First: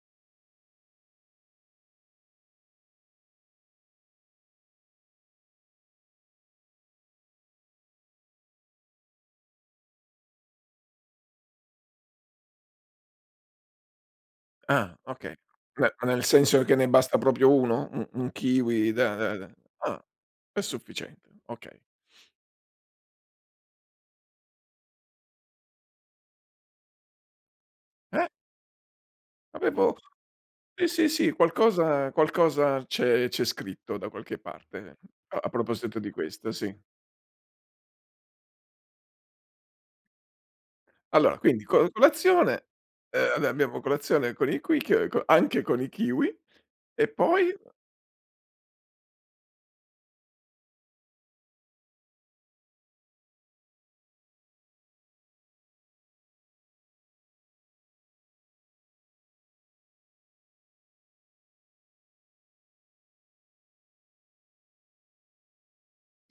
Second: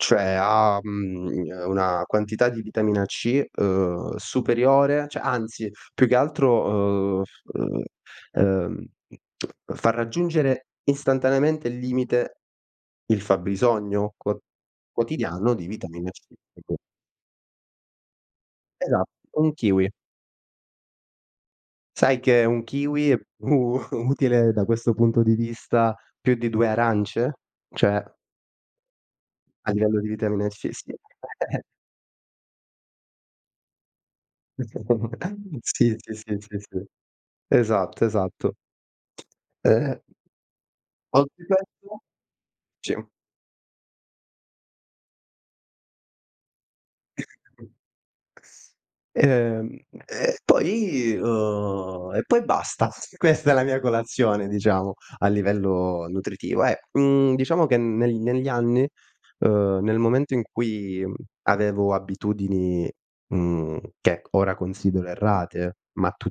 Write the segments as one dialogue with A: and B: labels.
A: Cioè ha, mhmm, uhm, una quantità di vitamina C, uhm, superiore, cioè anzi più che altro, uhm, f uhm, ehm, mhmm, fa raggiungere istantaneamente il limite il fabbisogno quo
B: Ah, okay.
A: quotidiano di
B: Beh, ma
A: vitamina
B: nel
A: C.
B: senso che
A: [unintelligible]
B: ne basta proprio 1? U un kiwi,
A: Esatto,
B: da da
A: 1
B: da
A: kiwi.
B: ah, è sufficiente, okay.
A: Sai che 1 kiwi è u utile da questo punto di vista più di 2 arance? Cioè
B: Eh?
A: a
B: Avevo
A: livello di vitamina C,
B: sì,
A: sì.
B: sì, sì, qualcosa qualcosa c'è c'è scritto da qualche parte, a a
A: Sì,
B: proposito di
A: sì sì,
B: questo,
A: sì
B: sì.
A: sì. Esatto, esatto. Eh.
B: Allora quindi co
A: [unintelligible]
B: colazione,
A: Sì.
B: ehm, va beh, abbiamo colazione con i quic co anche con i kiwi e poi?
A: Ehm, e poi uhm e poi basta. Questa è la mia colazione diciamo a livello nutritivo, eh. Mhmm, diciamo che neg negli anni, uhm, nel momento in cui avevo abitudini, mhmm, che ora considero errate,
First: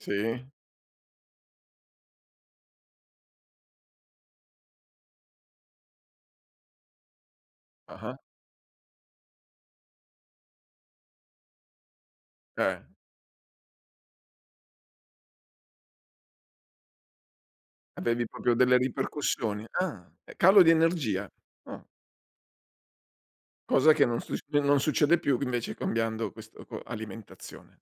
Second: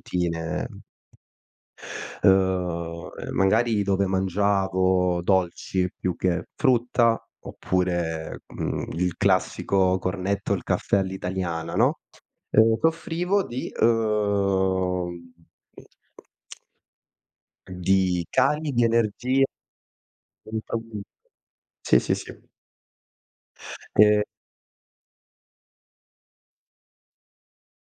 B: Sì.
A: uhm ehm, magari dove mangiavo dolci più che frutta
B: Ah-ah.
A: oppure, mhmm, il classico cornetto, il caffè all'italiana, no,
B: Eh.
A: soffrivo di uhm di
B: Avevi proprio
A: cali
B: delle
A: di energia.
B: ripercussioni? Ah, calo di
A: [unintelligible]
B: energia. Ah.
A: Sì, sì, sì.
B: Cosa che non
A: Eh
B: succe non succede più invece cambiando questo quo alimentazione.